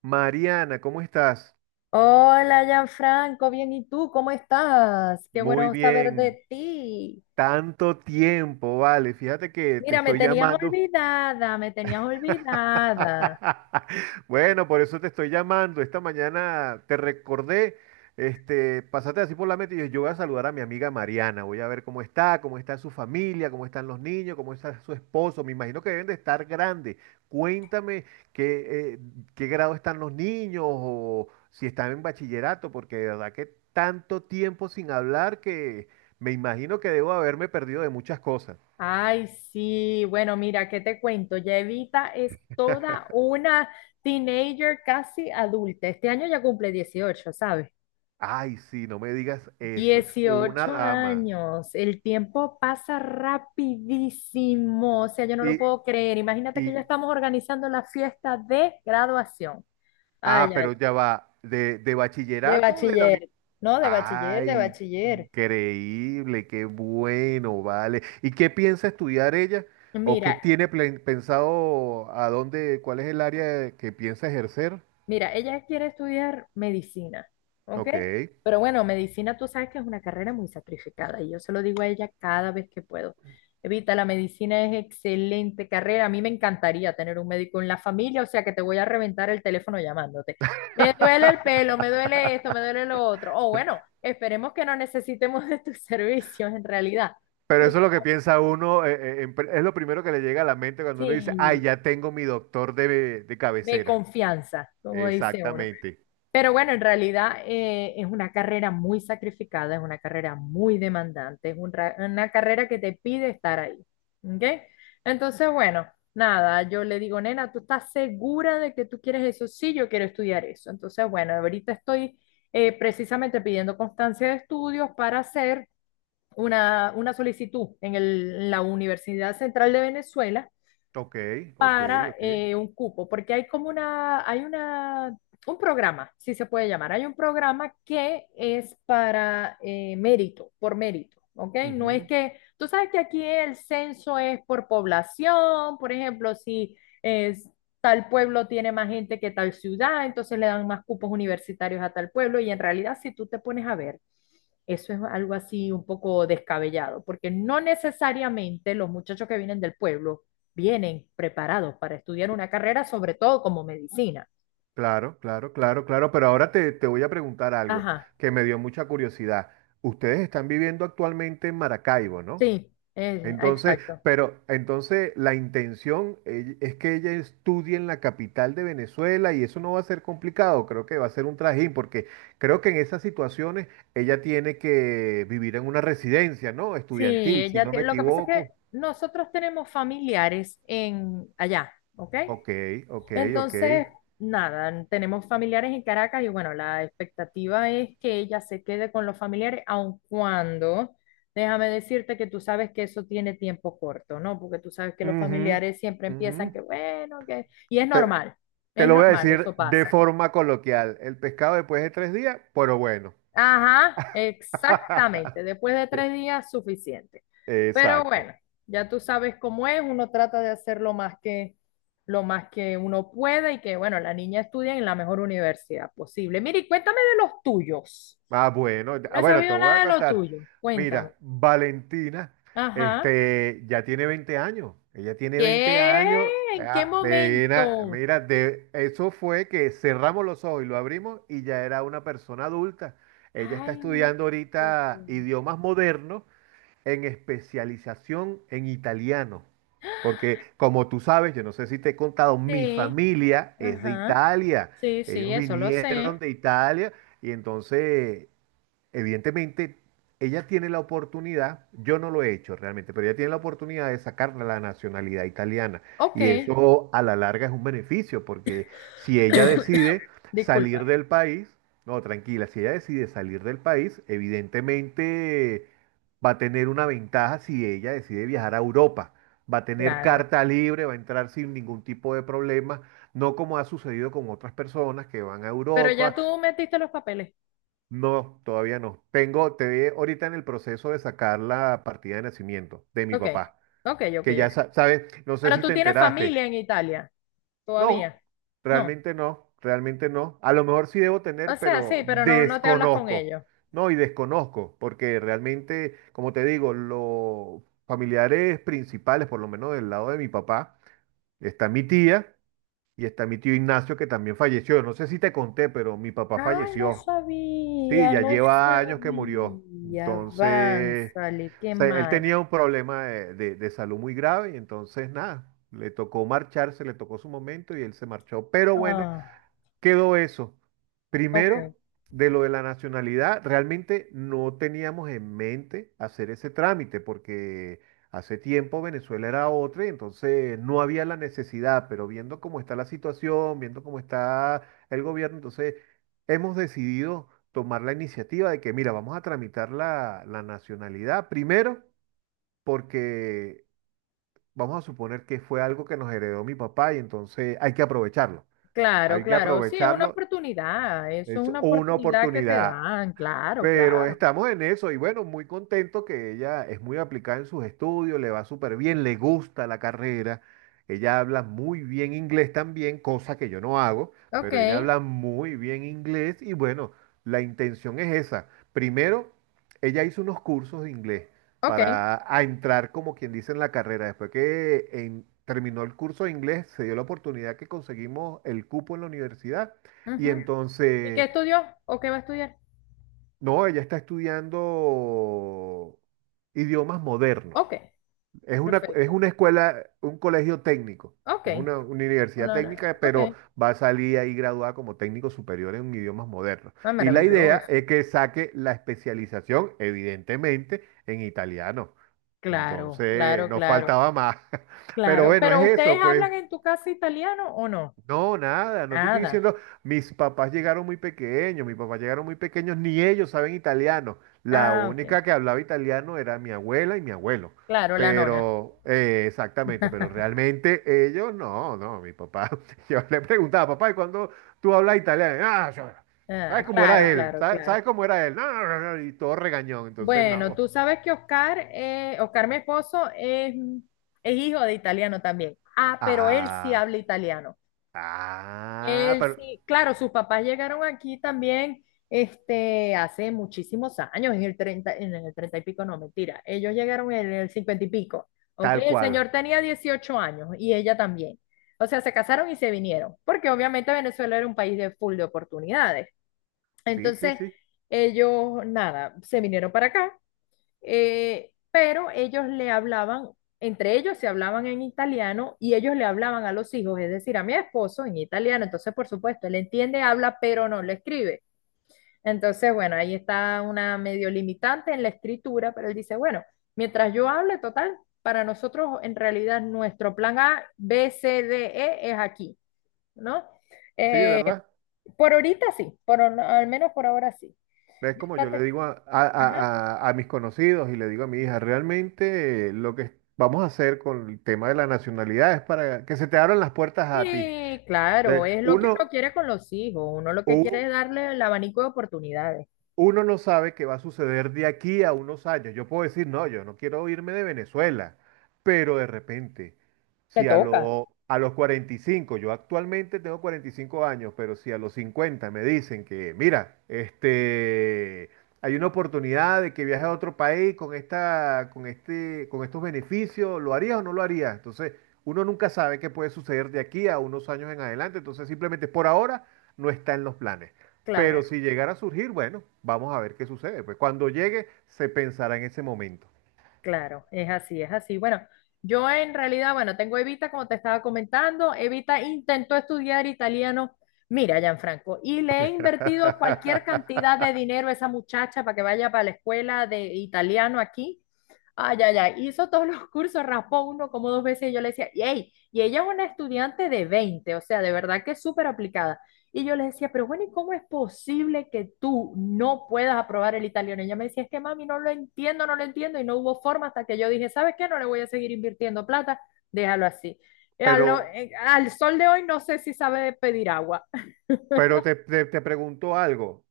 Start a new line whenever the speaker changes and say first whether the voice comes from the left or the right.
right: Mariana, ¿cómo estás?
left: Hola, Gianfranco, bien, ¿y tú cómo estás? Qué
right: Muy
left: bueno saber
right: bien.
left: de ti.
right: Tanto tiempo, vale. Fíjate que te
left: Mira, me
right: estoy
left: tenías
right: llamando.
left: olvidada, me tenías olvidada.
right: Bueno, por eso te estoy llamando. Esta mañana te recordé, pasaste así por la meta y yo voy a saludar a mi amiga Mariana. Voy a ver cómo está su familia, cómo están los niños, cómo está su esposo. Me imagino que deben de estar grandes. Cuéntame qué, eh, qué grado están los niños o si están en bachillerato, porque de verdad que tanto tiempo sin hablar que me imagino que debo haberme perdido de muchas cosas.
left: Ay, sí, bueno, mira, ¿qué te cuento? Ya Evita es toda una teenager casi adulta. Este año ya cumple 18, ¿sabes?
right: Ay, sí, no me digas eso, es una
left: 18
right: dama.
left: años, el tiempo pasa rapidísimo, o sea, yo no lo
right: Y,
left: puedo creer. Imagínate que ya
right: y,
left: estamos organizando la fiesta de graduación. Ay,
right: ah,
left: ay.
right: pero ya va, de
left: De
right: bachillerato o de la universidad.
left: bachiller, no, de bachiller, de
right: Ay,
left: bachiller.
right: increíble, qué bueno, vale. ¿Y qué piensa estudiar ella? ¿O qué
left: Mira,
right: tiene pensado a dónde, cuál es el área que piensa ejercer?
left: mira, ella quiere estudiar medicina, ¿ok?
right: Ok.
left: Pero bueno, medicina tú sabes que es una carrera muy sacrificada y yo se lo digo a ella cada vez que puedo. Evita, la medicina es excelente carrera. A mí me encantaría tener un médico en la familia, o sea que te voy a reventar el teléfono llamándote. Me duele el pelo, me duele esto, me duele lo otro. O bueno, esperemos que no necesitemos de tus servicios en realidad.
right: Pero eso es lo que piensa uno, es lo primero que le llega a la mente cuando uno dice, ay,
left: Sí,
right: ya tengo mi doctor de
left: de
right: cabecera.
left: confianza, como dice uno.
right: Exactamente.
left: Pero bueno, en realidad es una carrera muy sacrificada, es una carrera muy demandante, es una carrera que te pide estar ahí. ¿Ok? Entonces, bueno, nada, yo le digo, nena, ¿tú estás segura de que tú quieres eso? Sí, yo quiero estudiar eso. Entonces, bueno, ahorita estoy precisamente pidiendo constancia de estudios para hacer una solicitud en la Universidad Central de Venezuela
right: Ok, ok,
left: para
right: ok.
left: un cupo, porque hay como una, hay una, un programa, si se puede llamar, hay un programa que es para mérito, por mérito, ¿ok? No es que, tú sabes que aquí el censo es por población, por ejemplo, si es, tal pueblo tiene más gente que tal ciudad, entonces le dan más cupos universitarios a tal pueblo, y en realidad si tú te pones a ver, eso es algo así un poco descabellado, porque no necesariamente los muchachos que vienen del pueblo vienen preparados para estudiar una carrera, sobre todo como medicina.
right: Claro, claro, claro, claro, pero ahora te voy a preguntar algo
left: Ajá,
right: que me dio mucha curiosidad. Ustedes están viviendo actualmente en Maracaibo, ¿no?
left: sí,
right: Entonces,
left: exacto.
right: pero entonces la intención es que ella estudie en la capital de Venezuela y eso no va a ser complicado, creo que va a ser un trajín, porque creo que en esas situaciones ella tiene que vivir en una residencia, ¿no?
left: Sí,
right: Estudiantil, si
left: ella
right: no me
left: tiene, lo que pasa es que
right: equivoco.
left: nosotros tenemos familiares en allá, ¿ok?
right: Ok, ok, ok.
left: Entonces, nada, tenemos familiares en Caracas y bueno, la expectativa es que ella se quede con los familiares, aun cuando, déjame decirte que tú sabes que eso tiene tiempo corto, ¿no? Porque tú sabes que los
right: Ujú,
left: familiares siempre
right: ujú.
left: empiezan que bueno, que... Y
right: Te- Te
left: es
right: lo voy a
left: normal,
right: decir
left: eso
right: de
left: pasa.
right: forma coloquial. El pescado después de 3 días, pero bueno.
left: Ajá, exactamente. Después de 3 días, suficiente. Pero
right: Exacto.
left: bueno, ya tú sabes cómo es, uno trata de hacer lo más que uno puede y que, bueno, la niña estudie en la mejor universidad posible. Mire, y cuéntame de los tuyos.
right: Ah, bueno, ah,
left: No he
right: bueno, te
left: sabido
right: voy a
left: nada de lo
right: contar.
left: tuyo. Cuéntame.
right: Mira, Valentina,
left: Ajá.
right: ya tiene 20 años. Ella tiene 20
left: ¿Qué?
right: años.
left: ¿En qué
right: Ah, mira,
left: momento?
right: mira, eso fue que cerramos los ojos y lo abrimos y ya era una persona adulta. Ella está
left: Ay, no
right: estudiando
left: te lo puedo
right: ahorita
left: creer.
right: idiomas modernos en especialización en italiano. Porque como tú sabes, yo no sé si te he contado, mi
left: Sí,
right: familia es de
left: ajá.
right: Italia.
left: Sí, sí,
right: Ellos
left: eso lo
right: vinieron
left: sé.
right: de Italia y entonces evidentemente, ella tiene la oportunidad, yo no lo he hecho realmente, pero ella tiene la oportunidad de sacar la nacionalidad italiana.
left: Ok.
right: Y eso a la larga es un beneficio, porque si ella decide
left: Disculpa.
right: salir del país, no, tranquila, si ella decide salir del país, evidentemente va a tener una ventaja si ella decide viajar a Europa. Va a tener
left: Claro.
right: carta libre, va a entrar sin ningún tipo de problema, no como ha sucedido con otras personas que van a
left: Pero ya
right: Europa.
left: tú metiste los papeles.
right: No, todavía no. Tengo, te ve ahorita en el proceso de sacar la partida de nacimiento de mi
left: Ok,
right: papá,
left: ok, ok,
right: que ya
left: ok.
right: sabes, no sé
left: Pero
right: si
left: tú
right: te
left: tienes
right: enteraste.
left: familia en Italia, todavía.
right: No,
left: No.
right: realmente no, realmente no. A lo mejor sí debo
left: O
right: tener,
left: sea,
right: pero
left: sí, pero no, no te hablas con
right: desconozco.
left: ellos.
right: No, y desconozco, porque realmente, como te digo, los familiares principales, por lo menos del lado de mi papá, está mi tía y está mi tío Ignacio, que también falleció. No sé si te conté, pero mi papá
left: Ay, no
right: falleció. Sí,
left: sabía,
right: ya
left: no
right: lleva años que murió.
left: sabía.
right: Entonces,
left: Avánzale,
right: o
left: qué
right: sea, él
left: mal.
right: tenía un problema de salud muy grave y entonces nada, le tocó marcharse, le tocó su momento y él se marchó. Pero bueno,
left: Ah,
right: quedó eso.
left: ok.
right: Primero, de lo de la nacionalidad, realmente no teníamos en mente hacer ese trámite porque hace tiempo Venezuela era otra y entonces no había la necesidad, pero viendo cómo está la situación, viendo cómo está el gobierno, entonces hemos decidido tomar la iniciativa de que, mira, vamos a tramitar la nacionalidad primero porque vamos a suponer que fue algo que nos heredó mi papá y entonces hay que aprovecharlo.
left: Claro,
right: Hay que
left: claro. Sí, es una
right: aprovecharlo,
left: oportunidad. Eso es
right: es
left: una
right: una
left: oportunidad que te
right: oportunidad,
left: dan. Claro,
right: pero
left: claro.
right: estamos en eso y bueno, muy contento que ella es muy aplicada en sus estudios, le va súper bien, le gusta la carrera, ella habla muy bien inglés también, cosa que yo no hago,
left: Ok,
right: pero ella habla muy bien inglés y bueno, la intención es esa. Primero, ella hizo unos cursos de inglés
left: ok.
right: para a entrar como quien dice en la carrera. Después que terminó el curso de inglés, se dio la oportunidad que conseguimos el cupo en la universidad y
left: Ujú. ¿Y qué
right: entonces...
left: estudió o qué va a estudiar?
right: No, ella está estudiando idiomas modernos.
left: Ok,
right: Es
left: perfecto.
right: una escuela, un colegio técnico.
left: Ok.
right: Es una, universidad
left: Una hora.
right: técnica,
left: Ok.
right: pero va a salir ahí graduada como técnico superior en idiomas modernos.
left: Ah,
right: Y la idea
left: maravilloso.
right: es que saque la especialización, evidentemente, en italiano.
left: Claro,
right: Entonces,
left: claro,
right: nos
left: claro,
right: faltaba más. Pero
left: claro.
right: bueno, es
left: Pero
right: eso,
left: ¿ustedes
right: pues.
left: hablan en tu casa italiano o no?
right: No, nada, no te estoy
left: Nada.
right: diciendo, mis papás llegaron muy pequeños, mis papás llegaron muy pequeños, ni ellos saben italiano. La
left: Ah, ok.
right: única que hablaba italiano era mi abuela y mi abuelo.
left: Claro, la nona.
right: Pero, exactamente, pero realmente ellos no, no, mi papá. Yo le preguntaba, papá, ¿y cuándo tú hablas italiano? Ah,
left: Ah,
right: ¿sabes cómo era
left: claro,
right: él?
left: claro,
right: ¿Sabes,
left: claro.
right: sabes cómo era él? No, no, no, no", y todo regañón, entonces
left: Bueno,
right: no.
left: tú sabes que Oscar, Oscar, mi esposo, es hijo de italiano también. Ah, pero él sí
right: Ah,
left: habla italiano.
right: ah,
left: Él
right: pero
left: sí, claro, sus papás llegaron aquí también este, hace muchísimos años, en el 30, en el 30 y pico, no, mentira. Ellos llegaron en el 50 y pico, ¿ok?
right: tal
left: El
right: cual.
left: señor tenía 18 años y ella también. O sea, se casaron y se vinieron, porque obviamente Venezuela era un país de full de oportunidades.
right: Sí, sí,
left: Entonces,
right: sí,
left: ellos, nada, se vinieron para acá pero ellos le hablaban, entre ellos se hablaban en italiano y ellos le hablaban a los hijos, es decir, a mi esposo en italiano, entonces por supuesto, él entiende, habla, pero no le escribe. Entonces, bueno, ahí está una medio limitante en la escritura, pero él dice, bueno, mientras yo hable, total, para nosotros en realidad nuestro plan A, B, C, D, E es aquí, ¿no?
right: sí, de
left: Eh,
right: verdad.
left: por ahorita sí, al menos por ahora sí.
right: Es como
left: Ya
right: yo le
left: te.
right: digo a, a-
left: Ajá.
right: a- a- a mis conocidos y le digo a mi hija, realmente lo que vamos a hacer con el tema de la nacionalidad es para que se te abran las puertas a ti.
left: Sí, claro,
right: De-
left: es lo que uno
right: uno,
left: quiere con los hijos, uno lo que quiere
right: u-
left: es darle el abanico de oportunidades.
right: uno no sabe qué va a suceder de aquí a unos años. Yo puedo decir, no, yo no quiero irme de Venezuela, pero de repente,
left: Te
right: si a,
left: toca,
right: lo- a los 45, yo actualmente tengo 45 años, pero si a los 50 me dicen que, mira, hay una oportunidad de que viaje a otro país con esta, con este, con estos beneficios, ¿lo harías o no lo harías? Entonces, uno nunca sabe qué puede suceder de aquí a unos años en adelante, entonces simplemente por ahora no está en los planes. Pero
left: claro,
right: si llegara a surgir, bueno, vamos a ver qué sucede. Pues cuando llegue, se pensará en ese momento.
left: claro, es así, es así. Bueno, yo en realidad, bueno, tengo a Evita, como te estaba comentando, Evita intentó estudiar italiano, mira, Gianfranco, y le he invertido cualquier cantidad de dinero a esa muchacha para que vaya para la escuela de italiano aquí. Ay, ay, ay, hizo todos los cursos, raspó uno como dos veces y yo le decía, y, "Ey", y ella es una estudiante de 20, o sea, de verdad que es súper aplicada. Y yo le decía, pero bueno, ¿y cómo es posible que tú no puedas aprobar el italiano? Y ella me decía, es que mami, no lo entiendo, no lo entiendo, y no hubo forma hasta que yo dije, ¿sabes qué? No le voy a seguir invirtiendo plata, déjalo así.
right: Pero,
left: Al sol de hoy no sé si sabe pedir agua.
right: pero te pregunto algo.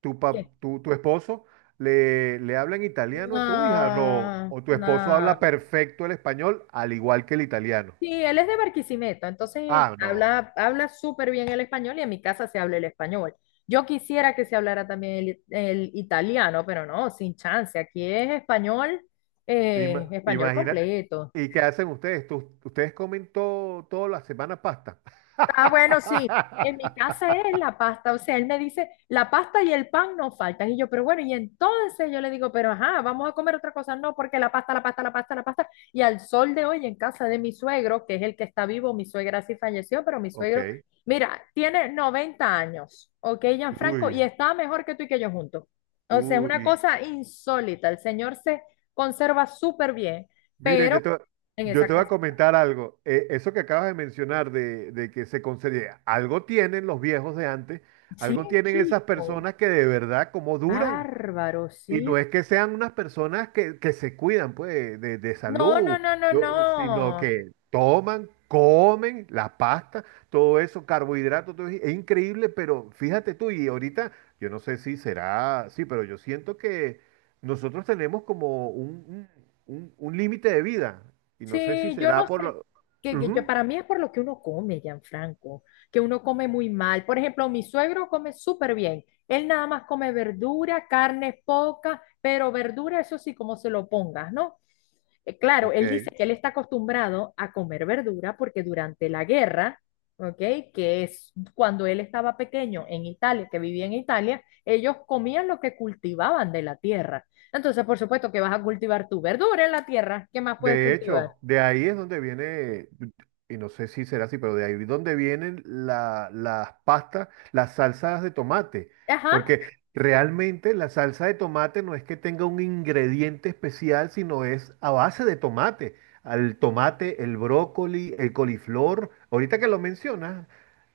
right: ¿Tu, pa-
left: ¿Qué?
right: tu, tu esposo le habla en italiano a tu hija? No.
left: No,
right: ¿O tu esposo habla
left: no.
right: perfecto el español al igual que el italiano?
left: Sí, él es de Barquisimeto, entonces
right: Ah, no.
left: habla, habla súper bien el español y en mi casa se habla el español. Yo quisiera que se hablara también el italiano, pero no, sin chance. Aquí es español, español
right: Imagina.
left: completo.
right: ¿Y qué hacen ustedes? ¿Ustedes comen todo, toda la semana pasta?
left: Ah, bueno, sí. En mi casa es la pasta. O sea, él me dice, la pasta y el pan no faltan. Y yo, pero bueno, y entonces yo le digo, pero ajá, vamos a comer otra cosa. No, porque la pasta, la pasta, la pasta, la pasta. Y al sol de hoy en casa de mi suegro, que es el que está vivo, mi suegra sí falleció, pero mi suegro,
right: Ok.
left: mira, tiene 90 años, ¿ok, Gianfranco? Y
right: Uy,
left: está mejor que tú y que yo juntos. O sea, es una
right: uy.
left: cosa insólita. El señor se conserva súper bien,
right: Mire,
left: pero
right: yo te, va-
left: en
right: yo
left: esa
right: te voy a
left: casa,
right: comentar algo. Eso que acabas de mencionar de, que se concede, algo tienen los viejos de antes,
left: sí,
right: algo tienen esas
left: chico.
right: personas que de verdad, como duran.
left: Bárbaro,
right: Y no
left: sí.
right: es que sean unas personas que se cuidan, pues, de
left: No, no,
right: salud,
left: no, no,
right: sino
left: no.
right: que toman, comen la pasta, todo eso, carbohidratos, todo, es increíble, pero fíjate tú, y ahorita, yo no sé si será, sí, pero yo siento que nosotros tenemos como un- un límite de vida, y no sé si
left: Sí, yo
right: será
left: no
right: por
left: sé,
right: lo...
left: que yo,
right: Ujú,
left: para mí es por lo que uno come, Gianfranco, que uno come muy mal. Por ejemplo, mi suegro come súper bien. Él nada más come verdura, carne poca, pero verdura, eso sí, como se lo pongas, ¿no? Claro, él dice
right: ok.
left: que él está acostumbrado a comer verdura porque durante la guerra, ¿ok? Que es cuando él estaba pequeño en Italia, que vivía en Italia, ellos comían lo que cultivaban de la tierra. Entonces, por supuesto que vas a cultivar tu verdura en la tierra. ¿Qué más puedes
right: De
left: cultivar?
right: hecho, de ahí es donde viene, y no sé si será así, pero de ahí es donde vienen las pastas, las salsas de tomate,
left: Ajá,
right: porque realmente la salsa de tomate no es que tenga un ingrediente especial, sino es a base de tomate. Al tomate, el brócoli, el coliflor, ahorita que lo mencionas,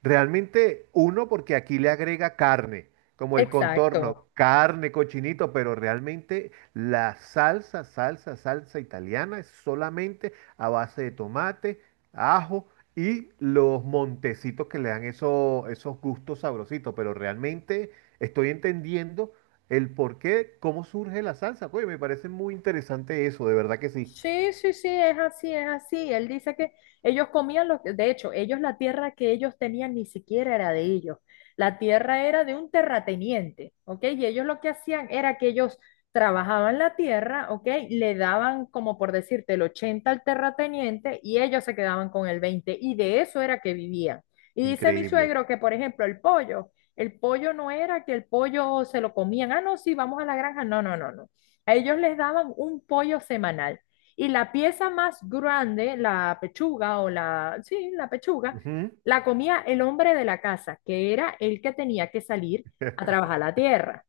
right: realmente uno porque aquí le agrega carne. Como el contorno,
left: exacto.
right: carne, cochinito, pero realmente la salsa, salsa, salsa italiana es solamente a base de tomate, ajo y los montecitos que le dan esos gustos sabrositos. Pero realmente estoy entendiendo el por qué, cómo surge la salsa. Oye, me parece muy interesante eso, de verdad que sí.
left: Sí, sí, sí, es así, es así. Él dice que ellos comían lo que, de hecho, ellos la tierra que ellos tenían ni siquiera era de ellos. La tierra era de un terrateniente, ¿ok? Y ellos lo que hacían era que ellos trabajaban la tierra, ¿ok? Le daban, como por decirte, el 80 al terrateniente y ellos se quedaban con el 20 y de eso era que vivían. Y dice mi
right: Increíble.
left: suegro que, por ejemplo, el pollo no era que el pollo se lo comían, ah, no, sí, vamos a la granja, no, no, no, no. A ellos les daban un pollo semanal. Y la pieza más grande, la pechuga sí, la pechuga,
right: Ujú.
left: la comía el hombre de la casa, que era el que tenía que salir a trabajar la tierra.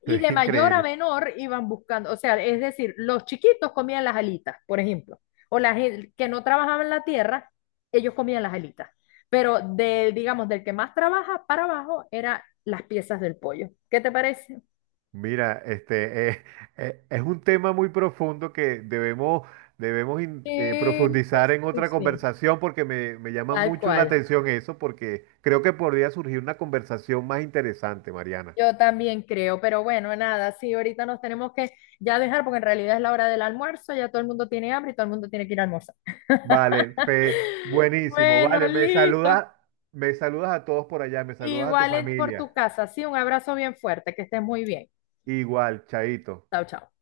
left: Y de mayor a
right: Increíble.
left: menor iban buscando, o sea, es decir, los chiquitos comían las alitas, por ejemplo, o las que no trabajaban la tierra, ellos comían las alitas. Pero de, digamos, del que más trabaja para abajo eran las piezas del pollo. ¿Qué te parece?
right: Mira, es un tema muy profundo que debemos
left: Sí, sí,
right: profundizar en
left: sí,
right: otra
left: sí.
right: conversación porque me llama
left: Tal
right: mucho la
left: cual.
right: atención eso, porque creo que podría surgir una conversación más interesante, Mariana.
left: Yo también creo, pero bueno, nada, sí, ahorita nos tenemos que ya dejar porque en realidad es la hora del almuerzo, ya todo el mundo tiene hambre y todo el mundo tiene que ir a almorzar.
right: Vale, Fe, buenísimo,
left: Bueno,
right: vale,
left: listo.
right: me saludas a todos por allá, me saludas a tu
left: Igual en- por
right: familia.
left: tu casa, sí, un abrazo bien fuerte, que estés muy bien.
right: Igual, Chaito.
left: Chao, chao.